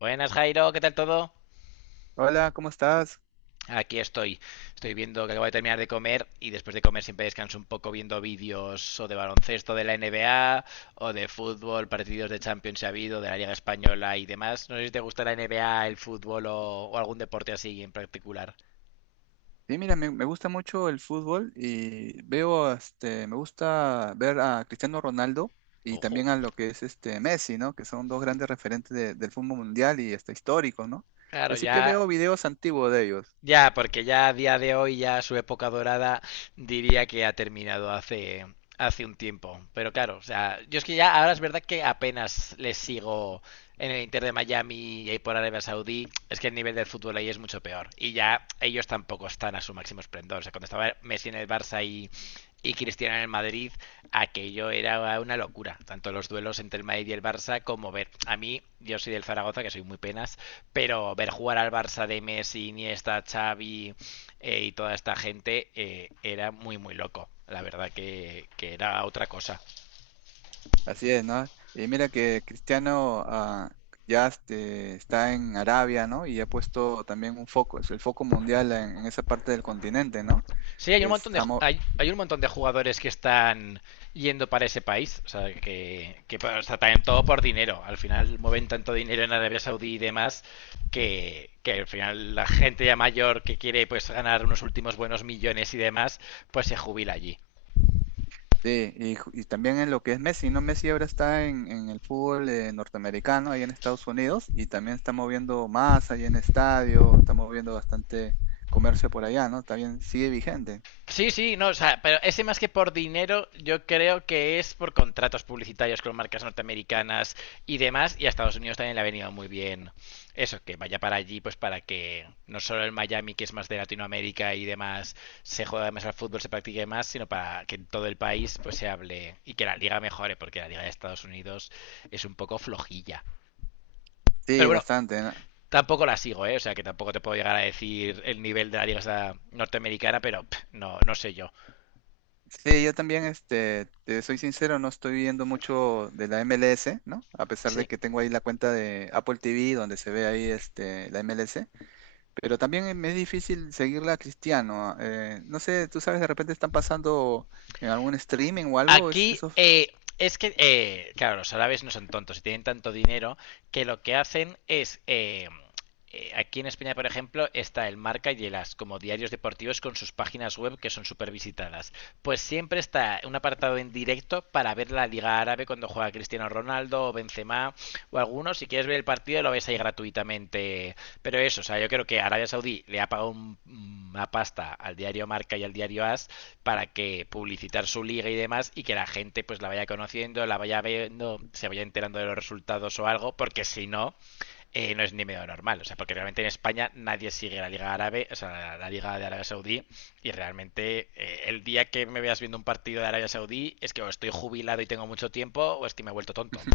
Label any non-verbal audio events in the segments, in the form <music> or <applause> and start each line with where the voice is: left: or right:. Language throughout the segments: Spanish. left: Buenas Jairo, ¿qué tal todo?
right: Hola, ¿cómo estás?
left: Aquí estoy. Estoy viendo que acabo de terminar de comer y después de comer siempre descanso un poco viendo vídeos o de baloncesto de la NBA o de fútbol, partidos de Champions si ha habido, de la Liga Española y demás. No sé si te gusta la NBA, el fútbol o algún deporte así en particular.
right: Sí, mira, me gusta mucho el fútbol y veo, este, me gusta ver a Cristiano Ronaldo y
left: Ojo.
right: también a lo que es este Messi, ¿no? Que son dos grandes referentes del fútbol mundial y hasta históricos, ¿no? Y
left: Claro,
right: así que
left: ya.
right: veo videos antiguos de ellos.
left: Ya, porque ya a día de hoy, ya su época dorada diría que ha terminado hace, hace un tiempo. Pero claro, o sea, yo es que ya ahora es verdad que apenas les sigo en el Inter de Miami y ahí por Arabia Saudí. Es que el nivel del fútbol ahí es mucho peor. Y ya ellos tampoco están a su máximo esplendor. O sea, cuando estaba Messi en el Barça y Cristiano en el Madrid, aquello era una locura. Tanto los duelos entre el Madrid y el Barça como ver. A mí, yo soy del Zaragoza, que soy muy penas, pero ver jugar al Barça de Messi, Iniesta, Xavi y toda esta gente era muy, muy loco. La verdad que era otra cosa.
right: Así es, ¿no? Y mira que Cristiano ya este, está en Arabia, ¿no? Y ha puesto también un foco, es el foco mundial en esa parte del continente, ¿no?
left: Sí, hay un
right: Es,
left: montón de
right: ha, mo-
left: hay un montón de jugadores que están yendo para ese país, o sea, que o sea, también todo por dinero. Al final mueven tanto dinero en Arabia Saudí y demás que al final la gente ya mayor que quiere pues ganar unos últimos buenos millones y demás, pues se jubila allí.
right: Sí, y, y también en lo que es Messi, ¿no? Messi ahora está en el fútbol norteamericano, ahí en Estados Unidos, y también está moviendo más ahí en estadio, está moviendo bastante comercio por allá, ¿no? También sigue vigente.
left: Sí, sí, no, o sea, pero ese más que por dinero, yo creo que es por contratos publicitarios con marcas norteamericanas y demás, y a Estados Unidos también le ha venido muy bien eso, que vaya para allí, pues para que no solo el Miami, que es más de Latinoamérica y demás, se juega más al fútbol, se practique más, sino para que en todo el país pues se hable y que la liga mejore, porque la liga de Estados Unidos es un poco flojilla. Pero
right: Sí,
left: bueno,
right: bastante, ¿no?
left: tampoco la sigo, ¿eh? O sea, que tampoco te puedo llegar a decir el nivel de la liga esa norteamericana, pero pff, no, no sé yo.
right: Sí, yo también, este, te soy sincero, no estoy viendo mucho de la MLS, ¿no? A pesar de
left: Sí.
right: que tengo ahí la cuenta de Apple TV, donde se ve ahí, este, la MLS. Pero también es difícil seguirla a Cristiano. No sé, tú sabes, de repente están pasando en algún streaming o algo. es-
left: Aquí
right: esos...
left: es que, claro, los árabes no son tontos y tienen tanto dinero que lo que hacen es... aquí en España, por ejemplo, está el Marca y el As como diarios deportivos con sus páginas web que son súper visitadas. Pues siempre está un apartado en directo para ver la Liga Árabe cuando juega Cristiano Ronaldo o Benzema o alguno. Si quieres ver el partido, lo ves ahí gratuitamente. Pero eso, o sea, yo creo que Arabia Saudí le ha pagado una pasta al diario Marca y al diario As para que publicitar su liga y demás y que la gente pues la vaya conociendo, la vaya viendo, se vaya enterando de los resultados o algo, porque si no, no es ni medio normal. O sea, porque realmente en España nadie sigue la Liga Árabe, o sea, la Liga de Arabia Saudí, y realmente el día que me veas viendo un partido de Arabia Saudí es que o estoy jubilado y tengo mucho tiempo, o es que me he vuelto tonto.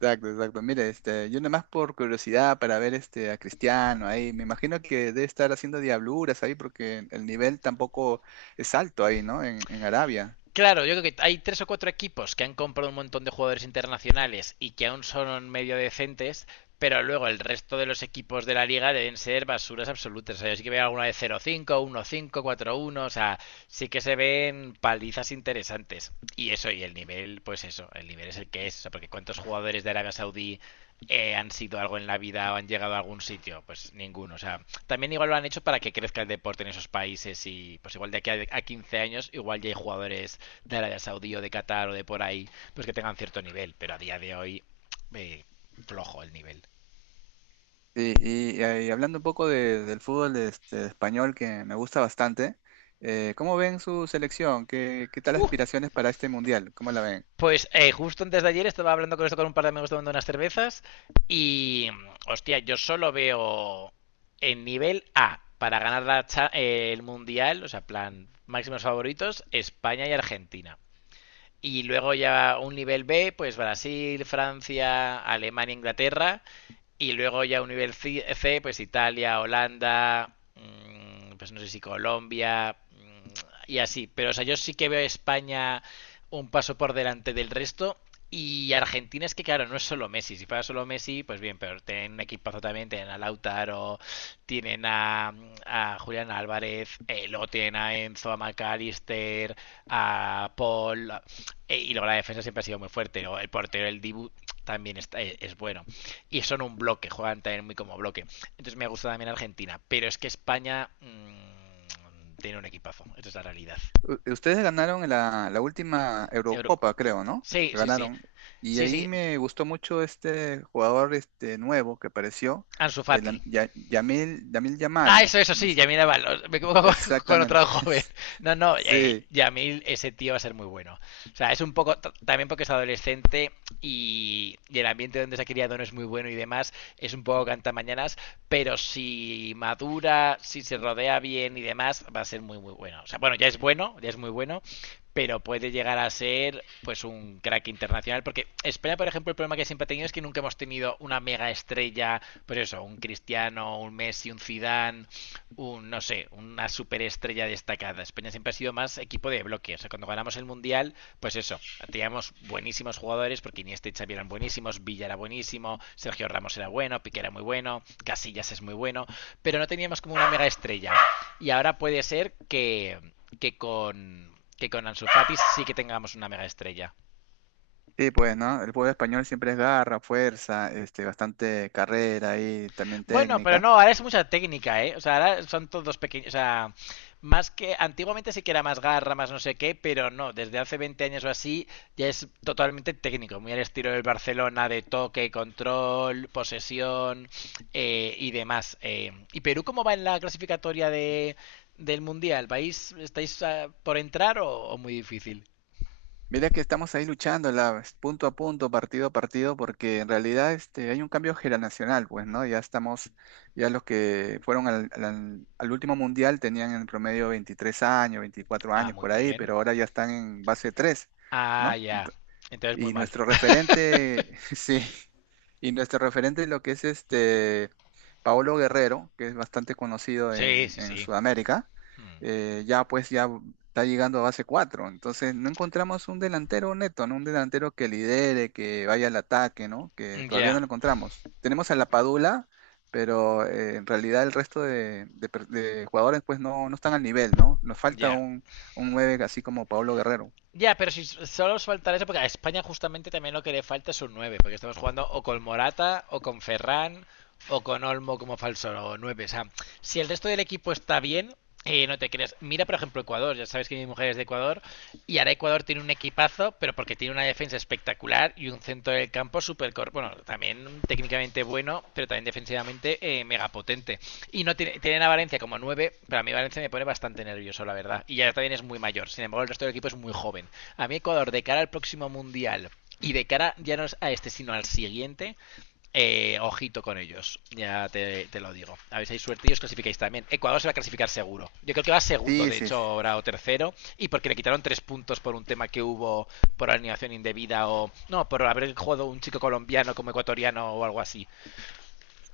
right: Exacto, exacto. Mire, este, yo nomás por curiosidad para ver este, a Cristiano ahí. Me imagino que debe estar haciendo diabluras ahí porque el nivel tampoco es alto ahí, ¿no? En Arabia.
left: Claro, yo creo que hay tres o cuatro equipos que han comprado un montón de jugadores internacionales y que aún son medio decentes, pero luego el resto de los equipos de la liga deben ser basuras absolutas. O sea, yo sí que veo alguna de 0-5, 1-5, 4-1, o sea, sí que se ven palizas interesantes. Y eso, y el nivel, pues eso, el nivel es el que es, o sea, porque cuántos jugadores de Arabia Saudí han sido algo en la vida o han llegado a algún sitio, pues ninguno. O sea, también igual lo han hecho para que crezca el deporte en esos países y pues igual de aquí a 15 años igual ya hay jugadores de Arabia Saudí o de Qatar o de por ahí, pues que tengan cierto nivel, pero a día de hoy eh, flojo el nivel.
right: Y hablando un poco del fútbol este, español que me gusta bastante, ¿cómo ven su selección? ¿Qué tal
left: Uh,
right: aspiraciones para este mundial? ¿Cómo la ven?
left: pues justo antes de ayer estaba hablando con esto con un par de amigos tomando unas cervezas y hostia, yo solo veo en nivel A para ganar la el mundial, o sea, plan máximos favoritos, España y Argentina. Y luego ya un nivel B, pues Brasil, Francia, Alemania, Inglaterra. Y luego ya un nivel C, pues Italia, Holanda, pues no sé si Colombia y así. Pero o sea, yo sí que veo a España un paso por delante del resto. Y Argentina es que, claro, no es solo Messi. Si fuera solo Messi, pues bien, pero tienen un equipazo también. Tienen a Lautaro, tienen a, a Julián Álvarez, luego tienen a Enzo, a McAllister, a Paul. Y luego la defensa siempre ha sido muy fuerte. Luego el portero, el Dibu, también es bueno. Y son un bloque, juegan también muy como bloque. Entonces me gusta también Argentina. Pero es que España tiene un equipazo. Esa es la realidad.
right: Ustedes ganaron la última
left: Euro-
right: Eurocopa, creo, ¿no?
left: Sí, sí, sí.
right: Ganaron. Y
left: Sí,
right: ahí
left: sí.
right: me gustó mucho este jugador este nuevo que apareció,
left: Ansu Fati.
right: Yamil, Lamine
left: Ah,
right: Yamal,
left: eso
right: no
left: sí,
right: sé.
left: Yamil Aval. Me equivoco con, <laughs> con
right: Exactamente.
left: otro joven.
right: <laughs>
left: No, no,
right: Sí,
left: Yamil, ese tío va a ser muy bueno. O sea, es un poco, también porque es adolescente y el ambiente donde se ha criado no es muy bueno y demás, es un poco cantamañanas, pero si madura, si se rodea bien y demás, va a ser muy, muy bueno. O sea, bueno, ya es muy bueno, pero puede llegar a ser pues un crack internacional, porque España por ejemplo el problema que siempre ha tenido es que nunca hemos tenido una mega estrella, pues eso, un Cristiano, un Messi, un Zidane, un no sé, una superestrella destacada. España siempre ha sido más equipo de bloque, o sea, cuando ganamos el mundial, pues eso, teníamos buenísimos jugadores porque Iniesta y Xavi eran buenísimos, Villa era buenísimo, Sergio Ramos era bueno, Piqué era muy bueno, Casillas es muy bueno, pero no teníamos como una mega estrella, y ahora puede ser que con que con Ansu Fati sí que tengamos una mega estrella.
right: sí, pues, ¿no? El juego español siempre es garra, fuerza, este, bastante carrera y también
left: Bueno, pero
right: técnica.
left: no, ahora es mucha técnica, ¿eh? O sea, ahora son todos pequeños, o sea, más que antiguamente sí que era más garra, más no sé qué, pero no, desde hace 20 años o así ya es totalmente técnico, muy al estilo del Barcelona de toque, control, posesión y demás. ¿Y Perú cómo va en la clasificatoria de, del Mundial? ¿Vais, estáis por entrar o muy difícil?
right: Mira que estamos ahí luchando punto a punto, partido a partido, porque en realidad este, hay un cambio generacional, pues, ¿no? Ya estamos, ya los que fueron al último mundial tenían en promedio 23 años, 24
left: Ah,
right: años
left: muy
right: por ahí,
left: bien.
right: pero ahora ya están en base tres,
left: Ah,
right: ¿no?
left: ya. Entonces muy
right: Y
left: mal.
right: nuestro referente, <laughs> sí, y nuestro referente lo que es este Paolo Guerrero, que es bastante conocido
left: Sí,
right: en,
left: sí,
right: en
left: sí.
right: Sudamérica.
left: Mm.
right: Ya pues ya está llegando a base cuatro, entonces no encontramos un delantero neto, ¿no? Un delantero que lidere, que vaya al ataque, ¿no? Que todavía no
left: Ya,
right: lo encontramos. Tenemos a la Padula, pero en realidad el resto de jugadores pues no, no están al nivel, ¿no? Nos falta
left: ya.
right: un, 9 así como Paolo Guerrero.
left: Ya, pero si solo os faltará eso, porque a España justamente también lo que le falta es un 9, porque estamos jugando o con Morata, o con Ferran, o con Olmo como falso 9. O sea, si el resto del equipo está bien, no te creas. Mira, por ejemplo, Ecuador. Ya sabes que mi mujer es de Ecuador. Y ahora Ecuador tiene un equipazo, pero porque tiene una defensa espectacular y un centro del campo súper. Bueno, también técnicamente bueno, pero también defensivamente mega potente. Y no tienen a Valencia como nueve, pero a mí Valencia me pone bastante nervioso, la verdad. Y ya también es muy mayor. Sin embargo, el resto del equipo es muy joven. A mí Ecuador, de cara al próximo Mundial y de cara ya no es a este, sino al siguiente, ojito con ellos. Ya te lo digo. A ver si hay suerte y os clasificáis también. Ecuador se va a clasificar seguro. Yo creo que va segundo,
right: Sí,
left: de
right: sí,
left: hecho,
right: sí.
left: ahora o tercero. Y porque le quitaron tres puntos por un tema que hubo por alineación indebida o... No, por haber jugado un chico colombiano como ecuatoriano o algo así.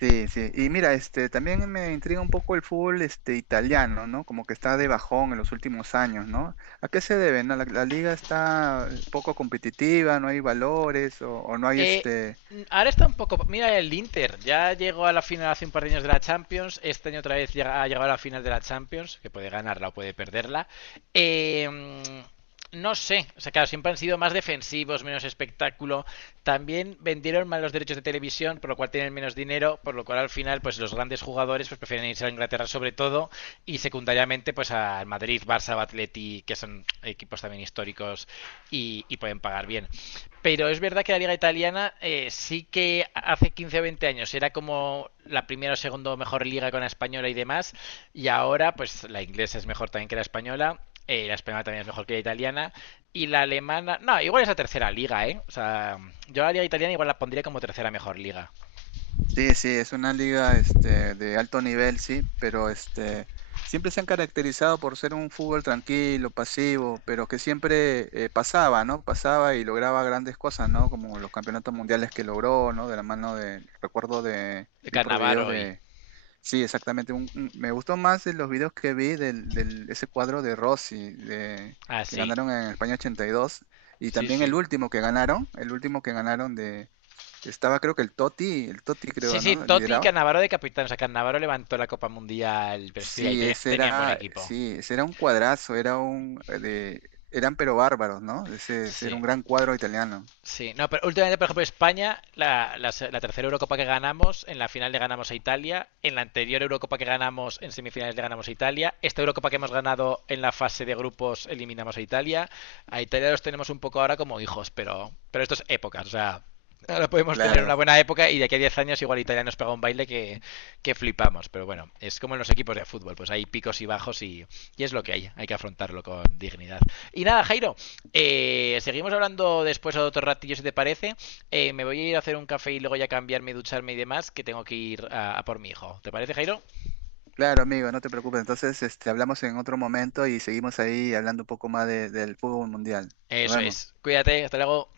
right: Sí, sí. Y mira, este, también me intriga un poco el fútbol, este, italiano, ¿no? Como que está de bajón en los últimos años, ¿no? ¿A qué se debe? ¿No? La liga está poco competitiva, no hay valores o no hay
left: Eh,
right: este.
left: ahora está un poco. Mira el Inter, ya llegó a la final hace un par de años de la Champions. Este año otra vez ha llegado a la final de la Champions, que puede ganarla o puede perderla. Eh, no sé, o sea, claro, siempre han sido más defensivos, menos espectáculo. También vendieron mal los derechos de televisión, por lo cual tienen menos dinero, por lo cual al final, pues los grandes jugadores pues, prefieren irse a Inglaterra sobre todo y secundariamente pues al Madrid, Barça, Atleti, que son equipos también históricos y, pueden pagar bien. Pero es verdad que la liga italiana sí que hace 15 o 20 años era como la primera o segunda mejor liga con la española y demás, y ahora pues la inglesa es mejor también que la española. La española también es mejor que la italiana. Y la alemana. No, igual es la tercera liga, ¿eh? O sea, yo la liga italiana igual la pondría como tercera mejor liga.
right: Sí, sí, es una liga, este, de alto nivel, sí, pero este, siempre se han caracterizado por ser un fútbol tranquilo, pasivo, pero que siempre pasaba, ¿no? Pasaba y lograba grandes cosas, ¿no? Como los campeonatos mundiales que logró, ¿no? De la mano de, recuerdo de, vi por videos
left: Carnavaro y.
right: de. Sí, exactamente. Me gustó más de los videos que vi ese cuadro de Rossi de,
left: Ah,
right: que
left: sí.
right: ganaron en España 82 y dos, y
left: Sí,
right: también el
left: sí.
right: último que ganaron, el último que ganaron de que estaba creo que el Totti
left: Sí,
right: creo,
left: sí,
right: ¿no?
left: Totti y
right: Lideraba.
left: Cannavaro de capitán. O sea, Cannavaro levantó la Copa Mundial, pero sí, tenían buen equipo.
right: Sí, ese era un cuadrazo, era un de, eran pero bárbaros, ¿no? Ese era
left: Sí.
right: un gran cuadro italiano.
left: Sí, no, pero últimamente, por ejemplo, España, la tercera Eurocopa que ganamos, en la final le ganamos a Italia, en la anterior Eurocopa que ganamos, en semifinales le ganamos a Italia, esta Eurocopa que hemos ganado en la fase de grupos eliminamos a Italia los tenemos un poco ahora como hijos, pero esto es épocas, o sea, ahora podemos tener una
right: Claro.
left: buena época y de aquí a 10 años igual Italia nos pega un baile que flipamos, pero bueno, es como en los equipos de fútbol, pues hay picos y bajos y es lo que hay que afrontarlo con dignidad. Y nada, Jairo, seguimos hablando después a otro ratillo, si te parece. Me voy a ir a hacer un café y luego ya cambiarme, ducharme y demás, que tengo que ir a por mi hijo. ¿Te parece, Jairo?
right: Claro, amigo, no te preocupes. Entonces, este, hablamos en otro momento y seguimos ahí hablando un poco más del fútbol mundial. Nos
left: Eso
right: vemos.
left: es. Cuídate, hasta luego.